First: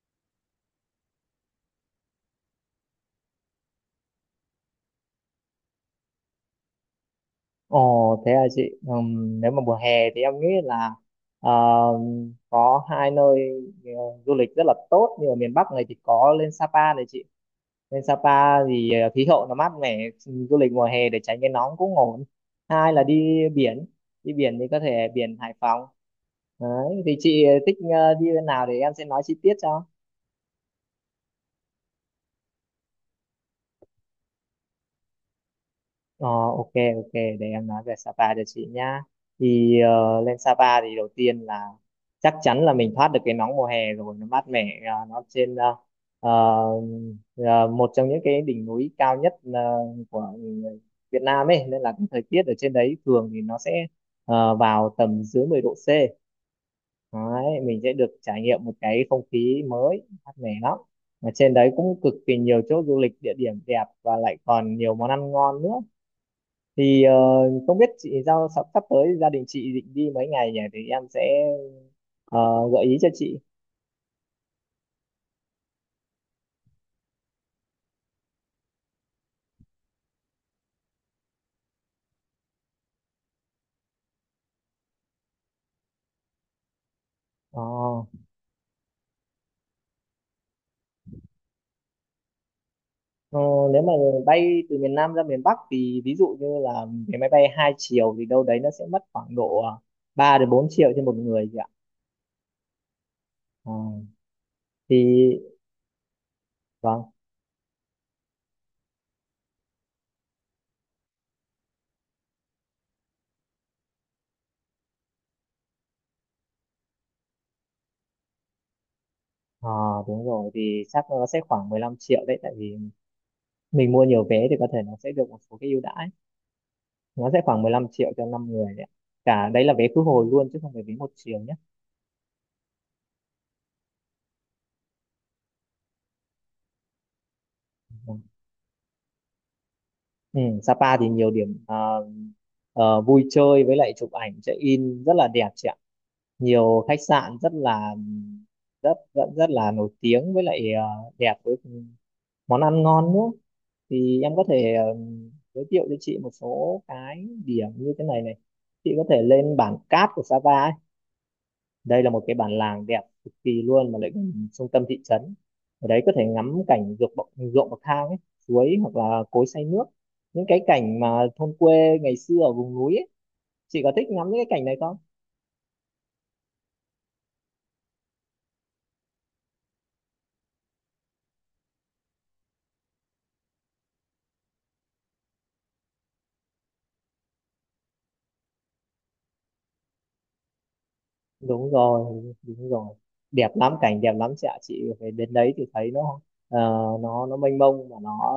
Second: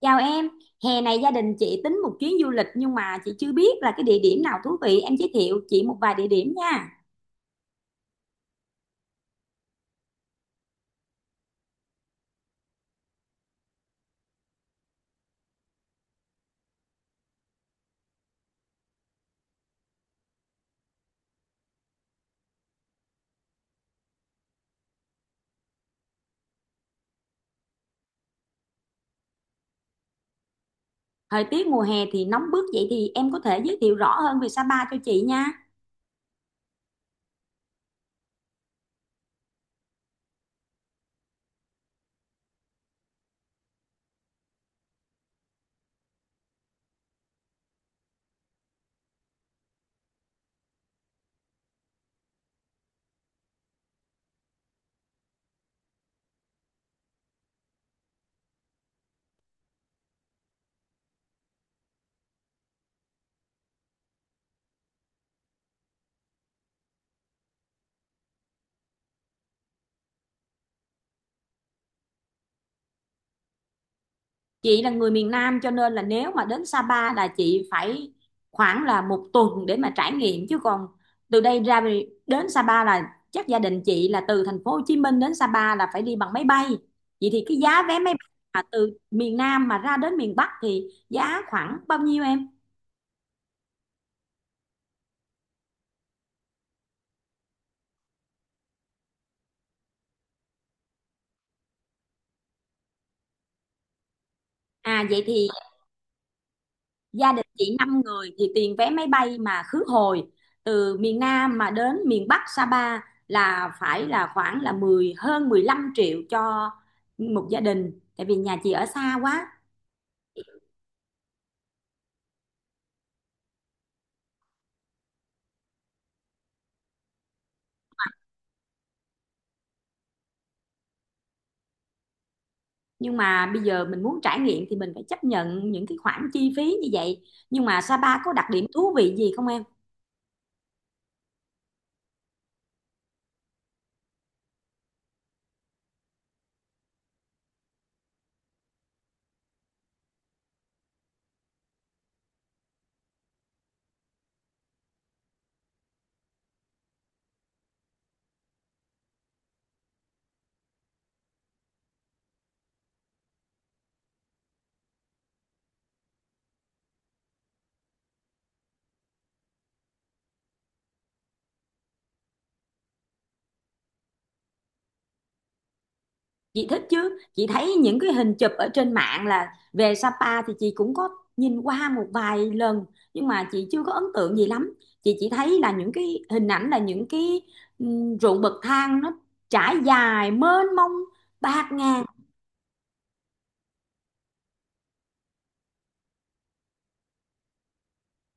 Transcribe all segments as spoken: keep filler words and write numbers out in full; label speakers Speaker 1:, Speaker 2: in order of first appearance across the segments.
Speaker 1: Chào em, hè này gia đình chị tính một chuyến du lịch, nhưng mà chị chưa biết là cái địa điểm nào thú vị, em giới thiệu chị một vài địa điểm nha.
Speaker 2: Ồ, thế à chị. Ừm, nếu mà mùa hè thì em nghĩ là ờ, có hai nơi ờ, du lịch rất là tốt. Như ở miền Bắc này thì có lên Sapa này chị, lên Sapa thì ờ, khí hậu nó mát mẻ, du lịch mùa hè để tránh cái nóng cũng ổn. Hai là đi biển, đi biển thì có thể biển Hải Phòng. Đấy thì chị thích ờ, đi bên nào để em sẽ nói chi tiết cho.
Speaker 1: Thời tiết mùa hè thì nóng bức, vậy thì em có thể giới thiệu rõ hơn về Sapa cho chị nha.
Speaker 2: Ờ, ok, ok, để em nói về Sapa cho chị nhá. Thì ờ, lên Sapa thì đầu tiên là chắc chắn là mình thoát được cái nóng mùa hè rồi, nó mát mẻ. Ờ, nó trên ờ, ờ, ờ, Một trong những cái đỉnh núi cao nhất ờ, của Việt Nam ấy, nên là cái thời tiết ở trên đấy thường thì nó sẽ ờ, vào tầm dưới mười độ C. Đấy, mình sẽ được trải nghiệm một cái không khí mới mát mẻ lắm, mà trên đấy cũng cực kỳ nhiều chỗ du lịch địa điểm đẹp và lại còn nhiều món ăn ngon nữa. Thì ờ, không biết chị giao sắp sắp tới gia đình chị định đi mấy ngày nhỉ, thì em sẽ ờ, gợi ý cho chị.
Speaker 1: Chị là người miền Nam cho nên là nếu mà đến Sapa là chị phải khoảng là một tuần để mà trải nghiệm, chứ còn từ đây ra về- đến Sapa là chắc gia đình chị là từ thành phố Hồ Chí Minh đến Sapa là phải đi bằng máy bay. Vậy thì cái
Speaker 2: Ờ,
Speaker 1: giá vé máy bay mà từ miền Nam mà ra đến miền Bắc thì giá khoảng bao nhiêu em?
Speaker 2: ờ, Nếu mà bay từ miền Nam ra miền Bắc thì ví dụ như là cái máy bay hai chiều, thì đâu đấy nó sẽ mất khoảng độ ờ, ba đến bốn triệu trên một người chị ạ. Ờ, thì
Speaker 1: À, vậy thì
Speaker 2: vâng.
Speaker 1: gia đình chị năm người thì tiền vé máy bay mà khứ hồi từ miền Nam mà đến miền Bắc Sapa là phải là khoảng là mười hơn mười lăm triệu cho một gia đình, tại vì nhà chị ở xa quá,
Speaker 2: Ờ, đúng rồi, thì chắc nó sẽ khoảng mười lăm triệu đấy, tại vì mình mua nhiều vé thì có thể nó sẽ được một số cái ưu đãi, nó sẽ khoảng mười lăm triệu cho năm người đấy ạ. Cả đấy là vé khứ hồi luôn chứ không phải vé một chiều nhé.
Speaker 1: nhưng mà bây giờ mình muốn trải nghiệm thì mình phải chấp nhận những cái khoản chi phí như vậy. Nhưng mà Sapa
Speaker 2: Vâng.
Speaker 1: có đặc điểm thú vị gì không em?
Speaker 2: Ừ, Sapa thì nhiều điểm à, ờ, vui chơi với lại chụp ảnh check in rất là đẹp chị ạ. Nhiều khách sạn rất là rất rất rất là nổi tiếng với lại ờ, đẹp với món ăn ngon nữa. Thì em có thể ờ, giới thiệu cho chị một số cái điểm như thế này này. Chị có thể lên bản Cát của Sapa ấy, đây là một cái bản làng đẹp cực kỳ luôn mà lại gần trung tâm thị trấn. Ở đấy có thể ngắm cảnh ruộng bậc ruộng bậc thang ấy, suối hoặc là cối xay nước, những cái cảnh mà thôn quê ngày xưa ở vùng núi ấy. Chị có thích ngắm những cái cảnh này không?
Speaker 1: Chị thích chứ, chị thấy những cái hình chụp ở trên mạng là về Sapa thì chị cũng có nhìn qua một vài lần, nhưng mà chị chưa có ấn tượng gì lắm. Chị chỉ thấy là những cái hình ảnh là những cái ừm, ruộng bậc thang nó trải dài mênh mông,
Speaker 2: Đúng
Speaker 1: bạt ngàn.
Speaker 2: rồi, đúng rồi, đẹp lắm, cảnh đẹp lắm chị ạ. Chị phải đến đấy thì thấy nó, ờ, nó nó mênh mông, và nó,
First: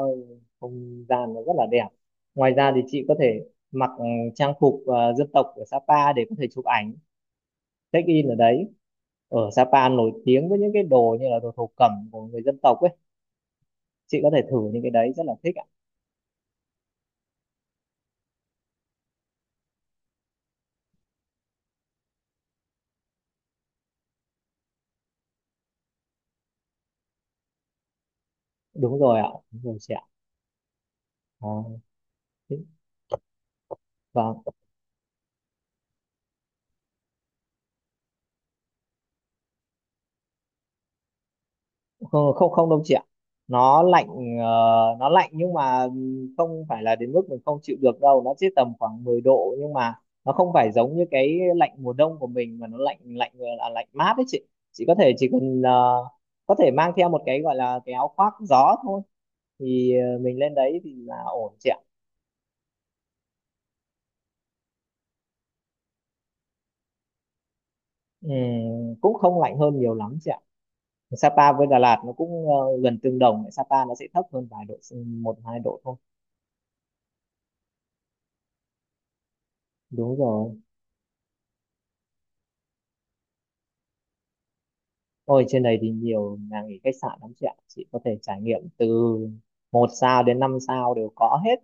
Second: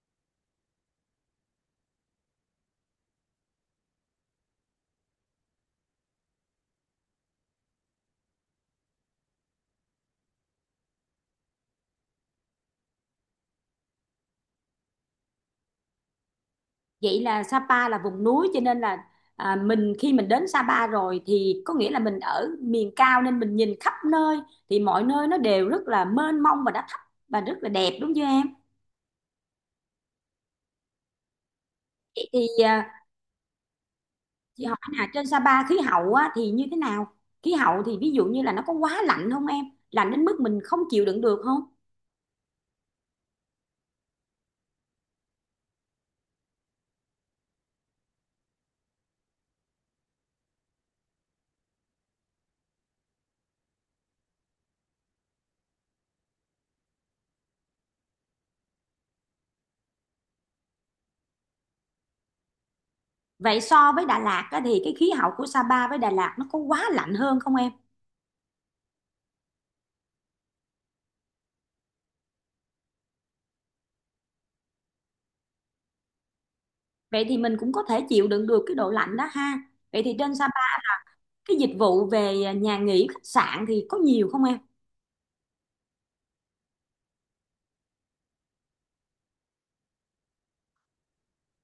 Speaker 2: không gian nó rất là đẹp. Ngoài ra thì chị có thể mặc ừ, trang phục ờ, dân tộc của Sapa để có thể chụp ảnh check in ở đấy. Ở Sapa nổi tiếng với những cái đồ như là đồ thổ cẩm của người dân tộc ấy, chị có thể thử những cái đấy rất là thích ạ.
Speaker 1: Vậy là Sapa là vùng núi, cho nên là à, mình khi mình đến Sapa rồi thì có nghĩa là mình ở miền cao, nên mình nhìn khắp nơi thì mọi nơi nó đều rất là mênh mông và đã thấp và rất là đẹp, đúng chưa em?
Speaker 2: Đúng rồi ạ, đúng rồi chị ạ. à,
Speaker 1: Vậy thì
Speaker 2: Thích.
Speaker 1: à,
Speaker 2: Vâng.
Speaker 1: chị hỏi là trên Sapa khí hậu á, thì như thế nào? Khí hậu thì ví dụ như là nó có quá lạnh không em? Lạnh đến mức mình không chịu đựng được không?
Speaker 2: Không, không, không đâu chị ạ. nó lạnh ờ, nó lạnh nhưng mà không phải là đến mức mình không chịu được đâu, nó chỉ tầm khoảng mười độ, nhưng mà nó không phải giống như cái lạnh mùa đông của mình, mà nó lạnh, lạnh là lạnh mát đấy chị. Chị có thể chỉ cần ờ, có thể mang theo một cái gọi là cái áo khoác gió thôi, thì ờ, mình lên đấy thì là ổn chị ạ.
Speaker 1: Vậy so với Đà Lạt á, thì cái khí hậu của Sapa với Đà Lạt nó có quá lạnh hơn không em?
Speaker 2: Ừ, cũng không lạnh hơn nhiều lắm chị ạ. Sapa với Đà Lạt nó cũng ờ, gần tương đồng, Sapa nó sẽ thấp hơn vài độ, ừ, một hai độ thôi.
Speaker 1: Vậy thì mình cũng có thể chịu đựng được cái độ lạnh đó ha. Vậy thì
Speaker 2: Đúng
Speaker 1: trên
Speaker 2: rồi.
Speaker 1: Sapa cái dịch vụ về nhà nghỉ khách sạn thì có nhiều không em?
Speaker 2: Ôi, trên này thì nhiều nhà nghỉ khách sạn lắm chị ạ, chị có thể trải nghiệm từ một sao đến năm sao đều có hết,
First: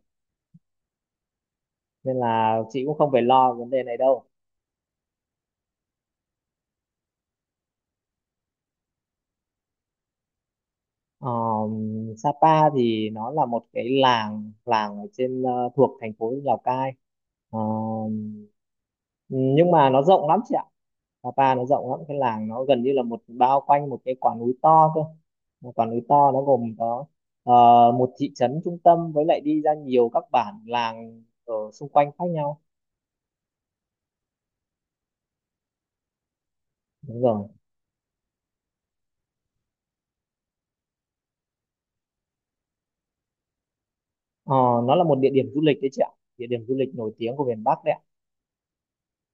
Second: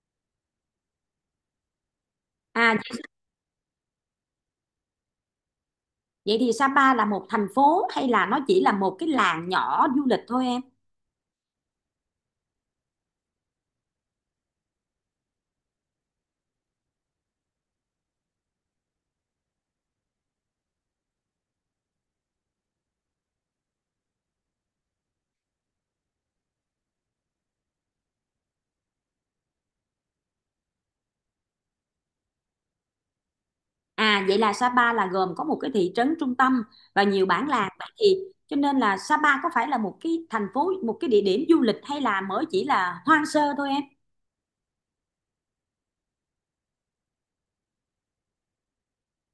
Speaker 2: nên là
Speaker 1: À,
Speaker 2: chị cũng không phải lo vấn đề này đâu.
Speaker 1: vậy thì Sapa là một thành phố hay là nó chỉ là một cái làng nhỏ du lịch thôi em?
Speaker 2: Ờ, Sapa thì nó là một cái làng làng ở trên, ờ, thuộc thành phố Lào Cai. Ờ, nhưng mà nó rộng lắm chị ạ, Sapa nó rộng lắm, cái làng nó gần như là một bao quanh một cái quả núi to cơ. Một quả núi to, nó gồm có ờ, một thị trấn trung tâm với lại đi ra nhiều các bản làng ở xung quanh khác nhau.
Speaker 1: À, vậy là Sapa là gồm có một cái thị trấn trung tâm và
Speaker 2: Đúng
Speaker 1: nhiều
Speaker 2: rồi.
Speaker 1: bản làng, vậy thì cho nên là Sapa có phải là một cái thành phố, một cái địa điểm du lịch, hay là mới chỉ là hoang sơ thôi em?
Speaker 2: Ờ, nó là một địa điểm du lịch đấy chị ạ, địa điểm du lịch nổi tiếng của miền Bắc đấy ạ.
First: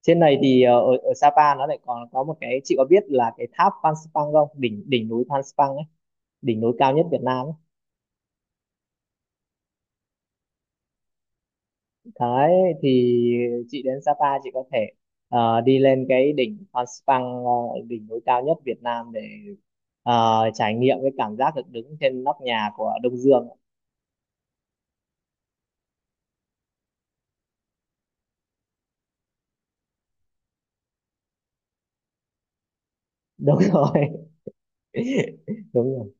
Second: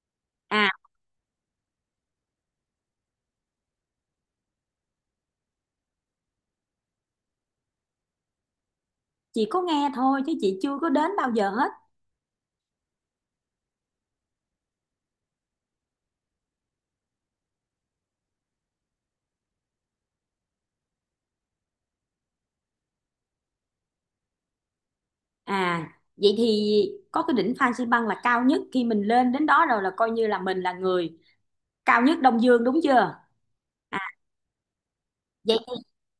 Speaker 2: Trên này thì
Speaker 1: À,
Speaker 2: ờ, ở ở Sapa nó lại còn có một cái, chị có biết là cái tháp Phan Xipang không, đỉnh đỉnh núi Phan Xipang ấy, đỉnh núi cao nhất Việt Nam ấy.
Speaker 1: chị có nghe thôi chứ chị chưa có đến bao giờ hết.
Speaker 2: Đấy, thì chị đến Sapa chị có thể ờ, đi lên cái đỉnh Phan Xipang, ờ, đỉnh núi cao nhất Việt Nam để ờ, trải nghiệm cái cảm giác được đứng trên nóc nhà của Đông Dương.
Speaker 1: À, vậy thì có cái đỉnh Phan Xi Păng là cao nhất, khi mình lên đến đó rồi là coi như là mình là người cao nhất Đông Dương, đúng chưa?
Speaker 2: Đúng rồi.
Speaker 1: À, vậy.
Speaker 2: Đúng rồi.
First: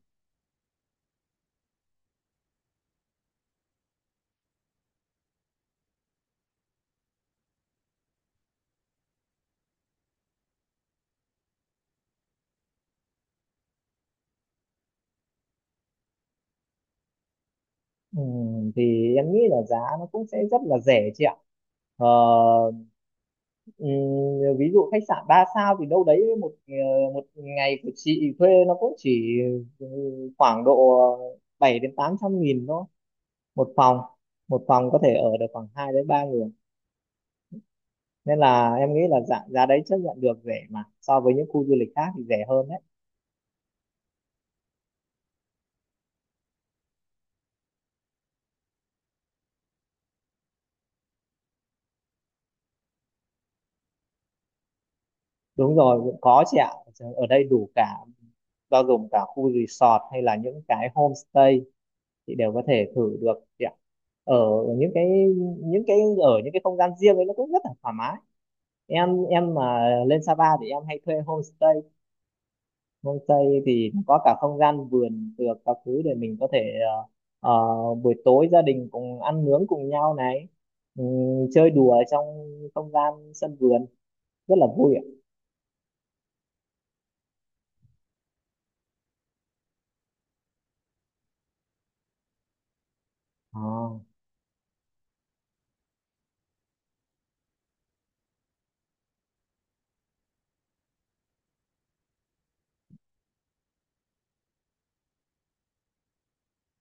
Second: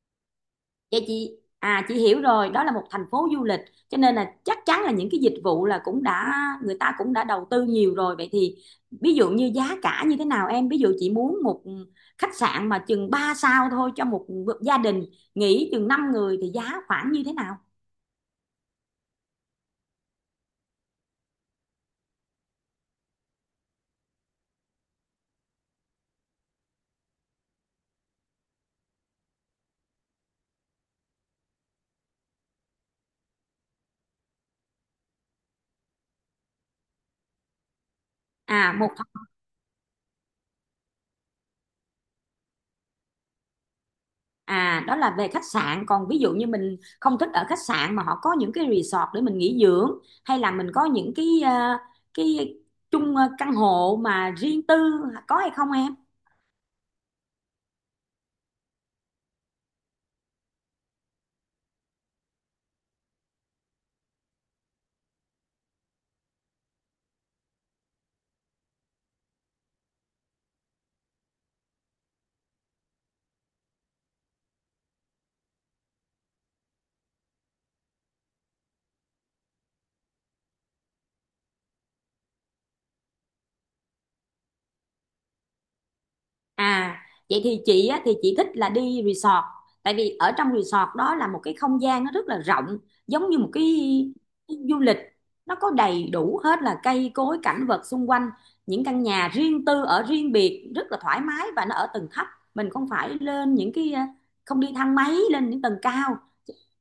Speaker 1: Vậy chị à chị hiểu rồi, đó là một thành phố du lịch, cho nên là chắc chắn là những cái dịch vụ là cũng đã, người ta cũng đã đầu tư nhiều rồi. Vậy thì ví dụ như giá cả như thế nào em? Ví dụ chị muốn một khách sạn mà chừng ba sao thôi cho một gia đình nghỉ chừng năm người thì giá khoảng như thế nào?
Speaker 2: Ừ, thì em nghĩ là giá nó cũng sẽ rất là rẻ chị ạ. Ờ, ừ, Ví dụ khách sạn ba sao thì đâu đấy một ờ, một ngày của chị thuê nó cũng chỉ ừ, khoảng độ bảy đến tám trăm nghìn thôi, một phòng. Một phòng có thể ở được khoảng hai đến ba người, nên
Speaker 1: À
Speaker 2: là
Speaker 1: một
Speaker 2: em nghĩ là
Speaker 1: th-
Speaker 2: giá, giá đấy chấp nhận được rẻ, mà so với những khu du lịch khác thì rẻ hơn đấy.
Speaker 1: à Đó là về khách sạn, còn ví dụ như mình không thích ở khách sạn mà họ có những cái resort để mình nghỉ dưỡng, hay là mình có những cái ờ, cái chung ờ, căn hộ mà riêng tư, có hay không
Speaker 2: Đúng
Speaker 1: em?
Speaker 2: rồi, cũng có chị ạ, ở đây đủ cả, bao gồm cả khu resort hay là những cái homestay, chị đều có thể thử được chị ạ. ở những cái những cái Ở những cái không gian riêng ấy nó cũng rất là thoải mái. Em em mà lên Sapa thì em hay thuê homestay. Homestay thì có cả không gian vườn được các thứ để mình có thể ờ, ờ, buổi tối gia đình cùng ăn nướng cùng nhau này, ừm, chơi đùa trong không gian sân vườn, rất là vui ạ.
Speaker 1: À, vậy thì chị á, thì chị thích là đi resort, tại vì ở trong resort đó là một cái không gian nó rất là rộng, giống như một cái
Speaker 2: à,
Speaker 1: du lịch, nó có đầy đủ hết là cây cối cảnh vật xung quanh, những căn nhà riêng tư ở riêng biệt rất là thoải mái, và nó ở tầng thấp, mình không phải lên những cái à, không đi thang máy lên những tầng cao.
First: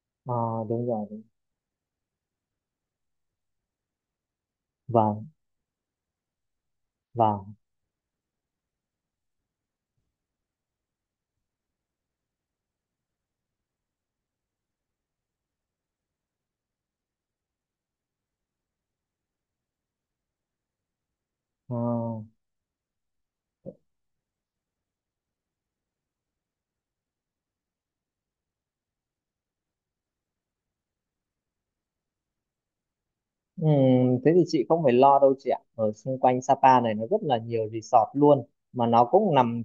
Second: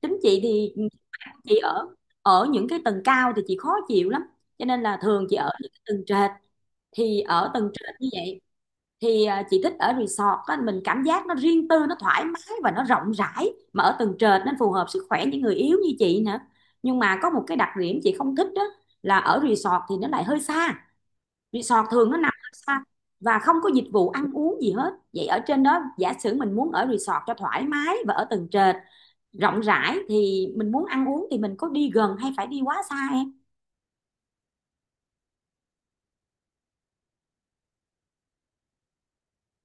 Speaker 1: Tính
Speaker 2: à,
Speaker 1: chị thì
Speaker 2: Đúng rồi.
Speaker 1: chị ở ở những cái tầng cao thì chị khó chịu lắm, cho nên là
Speaker 2: Vâng,
Speaker 1: thường chị ở những cái tầng trệt. Thì ở
Speaker 2: vâng.
Speaker 1: tầng trệt như vậy, thì à, chị thích ở resort á, mình cảm giác nó riêng tư nó thoải mái và nó rộng rãi mà ở tầng trệt, nên phù hợp sức khỏe những người yếu như chị nữa. Nhưng mà có một cái đặc điểm chị không thích, đó là ở resort thì nó lại hơi xa, resort thường nó
Speaker 2: À.
Speaker 1: nằm hơi xa và không có dịch vụ ăn uống gì hết. Vậy ở trên đó, giả sử mình muốn ở resort cho thoải mái và ở tầng trệt rộng rãi, thì mình muốn ăn uống thì mình có đi gần hay phải đi quá xa em?
Speaker 2: Ừ, thế thì chị không phải lo đâu chị ạ. Ở xung quanh Sapa này nó rất là nhiều resort luôn, mà nó cũng nằm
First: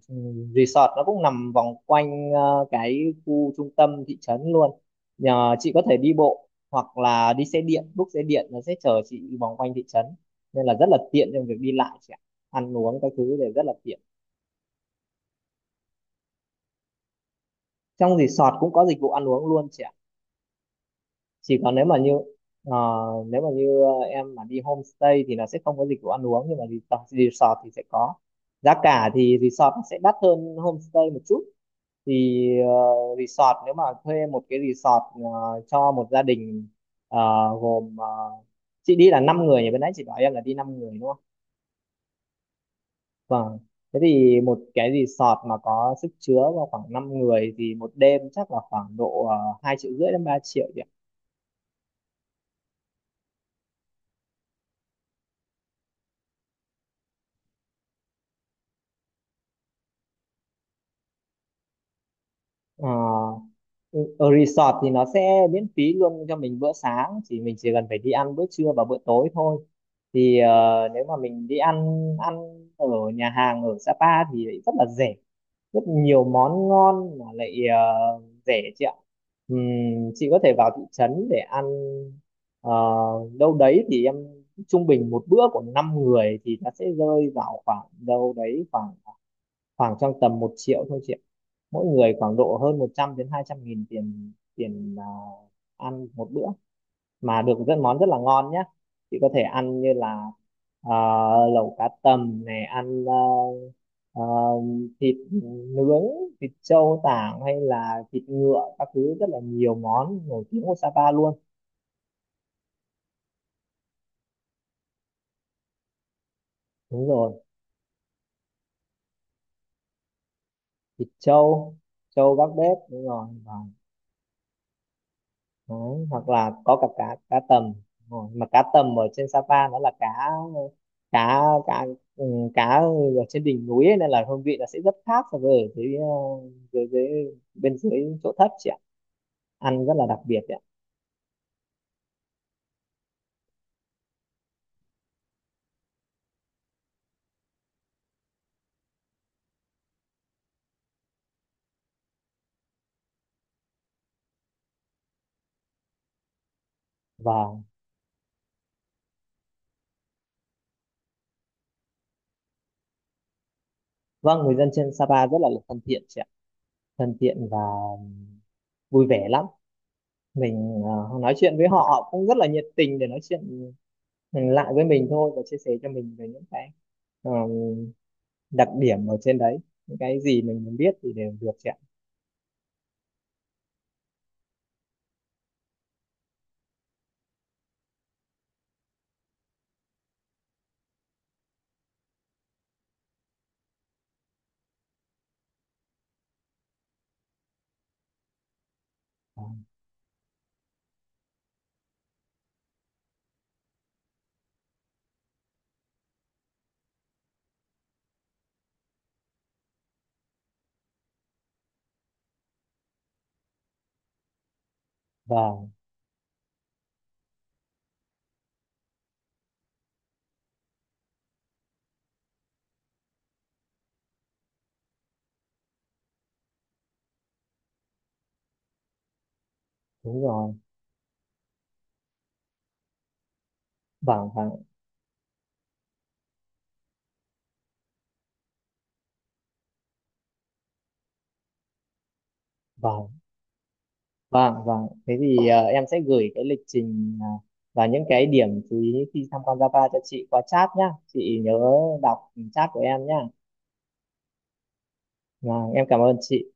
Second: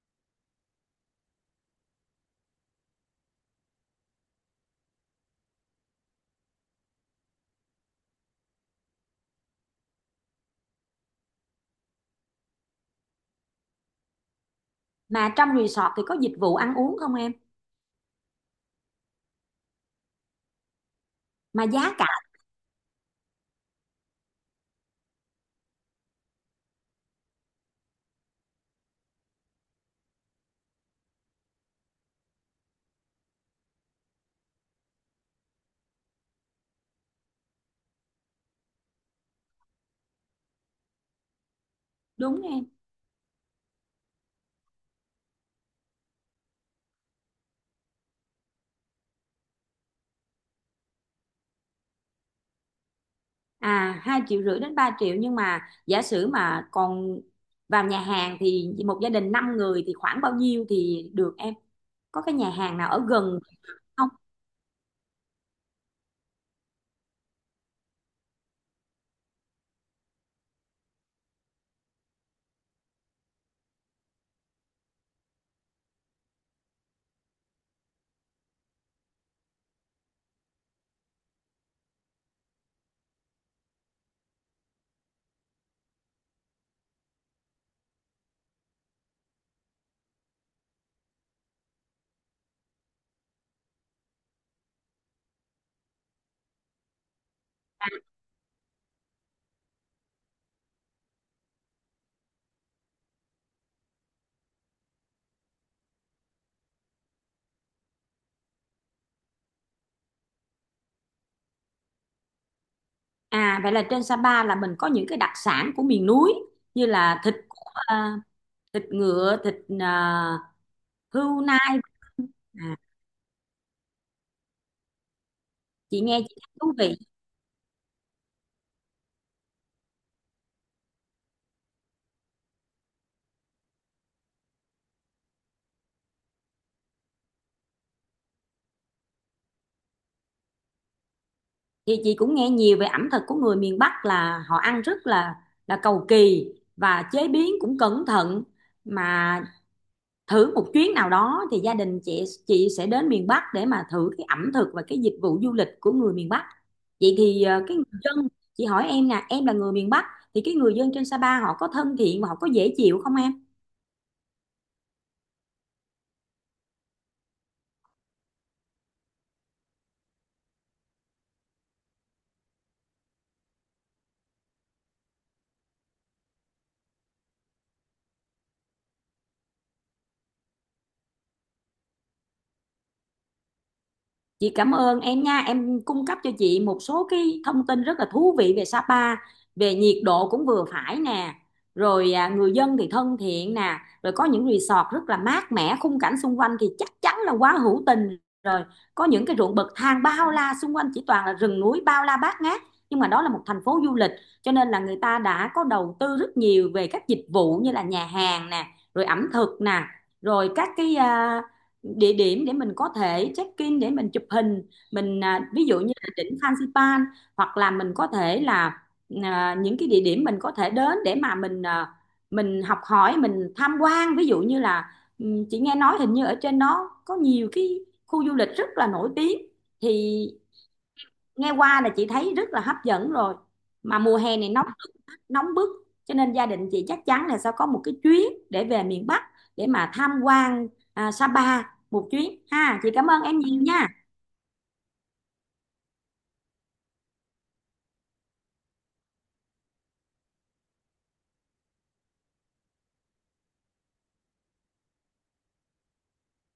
Speaker 2: resort nó cũng nằm vòng quanh ờ, cái khu trung tâm thị trấn luôn. Nhờ chị có thể đi bộ hoặc là đi xe điện, book xe điện nó sẽ chở chị vòng quanh thị trấn, nên là rất là tiện trong việc đi lại chị ạ. Ăn uống các thứ đều rất là tiện.
Speaker 1: Mà trong resort thì có dịch vụ ăn uống không em?
Speaker 2: Trong resort cũng có dịch vụ ăn uống luôn chị ạ. Chỉ
Speaker 1: Mà
Speaker 2: còn nếu
Speaker 1: giá
Speaker 2: mà
Speaker 1: cả
Speaker 2: như ờ, nếu mà như ờ, em mà đi homestay thì nó sẽ không có dịch vụ ăn uống, nhưng mà resort, resort thì sẽ có. Giá cả thì resort nó sẽ đắt hơn homestay một chút. Thì ờ, resort, nếu mà thuê một cái resort ờ, cho một gia đình, ờ, gồm ờ, chị đi là năm người nhỉ, bên nãy chị bảo em là đi năm người đúng không.
Speaker 1: đúng em.
Speaker 2: Vâng. Thế thì một cái resort mà có sức chứa vào khoảng năm người thì một đêm chắc là khoảng độ uh, hai triệu rưỡi đến ba triệu nhỉ.
Speaker 1: À, hai triệu rưỡi đến ba triệu, nhưng mà giả sử mà còn vào nhà hàng thì một gia đình năm người thì khoảng bao nhiêu thì được em? Có cái nhà hàng
Speaker 2: Ờ.
Speaker 1: nào ở gần
Speaker 2: Ừ.
Speaker 1: không?
Speaker 2: Ở resort thì nó sẽ miễn phí luôn cho mình bữa sáng, chỉ mình chỉ cần phải đi ăn bữa trưa và bữa tối thôi. Thì ờ, nếu mà mình đi ăn ăn ở nhà hàng ở Sapa thì lại rất là rẻ, rất nhiều món ngon mà lại ờ, rẻ chị ạ. Ừm, chị có thể vào thị trấn để ăn, ờ, đâu đấy thì em, trung bình một bữa của năm người thì nó sẽ rơi vào khoảng đâu đấy khoảng khoảng trong tầm một triệu thôi chị ạ. Mỗi người khoảng độ hơn một trăm đến hai trăm nghìn tiền, tiền à, ăn một bữa mà được rất món rất là ngon nhé. Chị có thể ăn như là, à, lẩu cá tầm này, ăn à, à, thịt nướng, thịt trâu tảng hay là thịt ngựa các thứ, rất là nhiều món nổi tiếng của Sapa luôn.
Speaker 1: À, vậy là trên Sapa là mình có những cái đặc sản của miền núi, như
Speaker 2: Đúng
Speaker 1: là
Speaker 2: rồi.
Speaker 1: thịt của, à, thịt ngựa, thịt à,
Speaker 2: Thịt
Speaker 1: hươu nai.
Speaker 2: trâu trâu gác bếp
Speaker 1: À,
Speaker 2: đúng rồi.
Speaker 1: chị
Speaker 2: Đấy,
Speaker 1: nghe
Speaker 2: hoặc
Speaker 1: chị
Speaker 2: là
Speaker 1: thấy thú
Speaker 2: có cả
Speaker 1: vị.
Speaker 2: cá cá tầm. Đúng rồi, mà cá tầm ở trên Sapa nó là cá cá cá ừ, cá ở trên đỉnh núi ấy, nên là hương vị nó sẽ rất khác so với ở dưới ờ, dưới dưới bên dưới chỗ thấp chị ạ, ăn rất là đặc biệt chị ạ.
Speaker 1: Thì chị cũng nghe nhiều về ẩm thực của người miền Bắc là họ ăn rất là là cầu kỳ và chế biến cũng cẩn thận, mà thử một chuyến nào đó thì gia đình chị chị sẽ đến miền Bắc để mà thử cái ẩm thực và cái dịch vụ du lịch của người miền Bắc. Vậy thì
Speaker 2: và
Speaker 1: ờ, cái người dân, chị hỏi em nè, em là người miền Bắc thì cái người dân trên Sapa họ có thân thiện và họ có dễ chịu không em?
Speaker 2: vâng, người dân trên Sapa rất là thân thiện chị ạ, thân thiện và vui vẻ lắm. Mình ờ, nói chuyện với họ, họ cũng rất là nhiệt tình để nói chuyện ừ, lại với mình thôi, và chia sẻ cho mình về những cái đặc điểm ở trên đấy, những cái gì mình muốn biết thì đều được chị ạ.
Speaker 1: Chị cảm ơn em nha, em cung cấp cho chị một số cái thông tin rất là thú vị về Sapa, về nhiệt độ cũng vừa phải nè, rồi à, người dân thì thân thiện nè, rồi có những resort rất là mát mẻ, khung cảnh xung quanh thì chắc chắn là quá hữu tình rồi. Có những cái ruộng
Speaker 2: Vâng,
Speaker 1: bậc thang bao la xung quanh, chỉ toàn là rừng núi bao la bát ngát, nhưng mà đó là một thành phố du lịch, cho nên là người ta đã có đầu tư rất nhiều về các dịch vụ như là nhà hàng nè, rồi ẩm thực nè, rồi các cái à, địa điểm để mình có thể check in để mình chụp hình, mình à, ví
Speaker 2: vâng,
Speaker 1: dụ như là đỉnh Phan Xipang, hoặc là mình có thể là à, những cái địa điểm mình có thể đến để mà mình à, mình học hỏi, mình tham quan, ví dụ như là ừm, chị nghe nói hình như ở trên đó có nhiều cái khu du lịch rất là nổi tiếng, thì
Speaker 2: đúng rồi,
Speaker 1: nghe qua là chị thấy rất là hấp dẫn rồi. Mà mùa
Speaker 2: vâng,
Speaker 1: hè này
Speaker 2: vâng,
Speaker 1: nóng nóng bức, cho nên gia đình chị chắc chắn là sẽ có một cái chuyến để về miền Bắc để mà tham quan à, Sapa một chuyến ha. Chị cảm
Speaker 2: vâng,
Speaker 1: ơn em nhiều nha.
Speaker 2: vâng, vâng. Thế thì ờ, em sẽ gửi cái lịch trình, à, và những cái điểm chú ý khi tham quan Java cho chị qua chat nhá, chị nhớ đọc chat của em nhá. Vâng, em cảm ơn chị.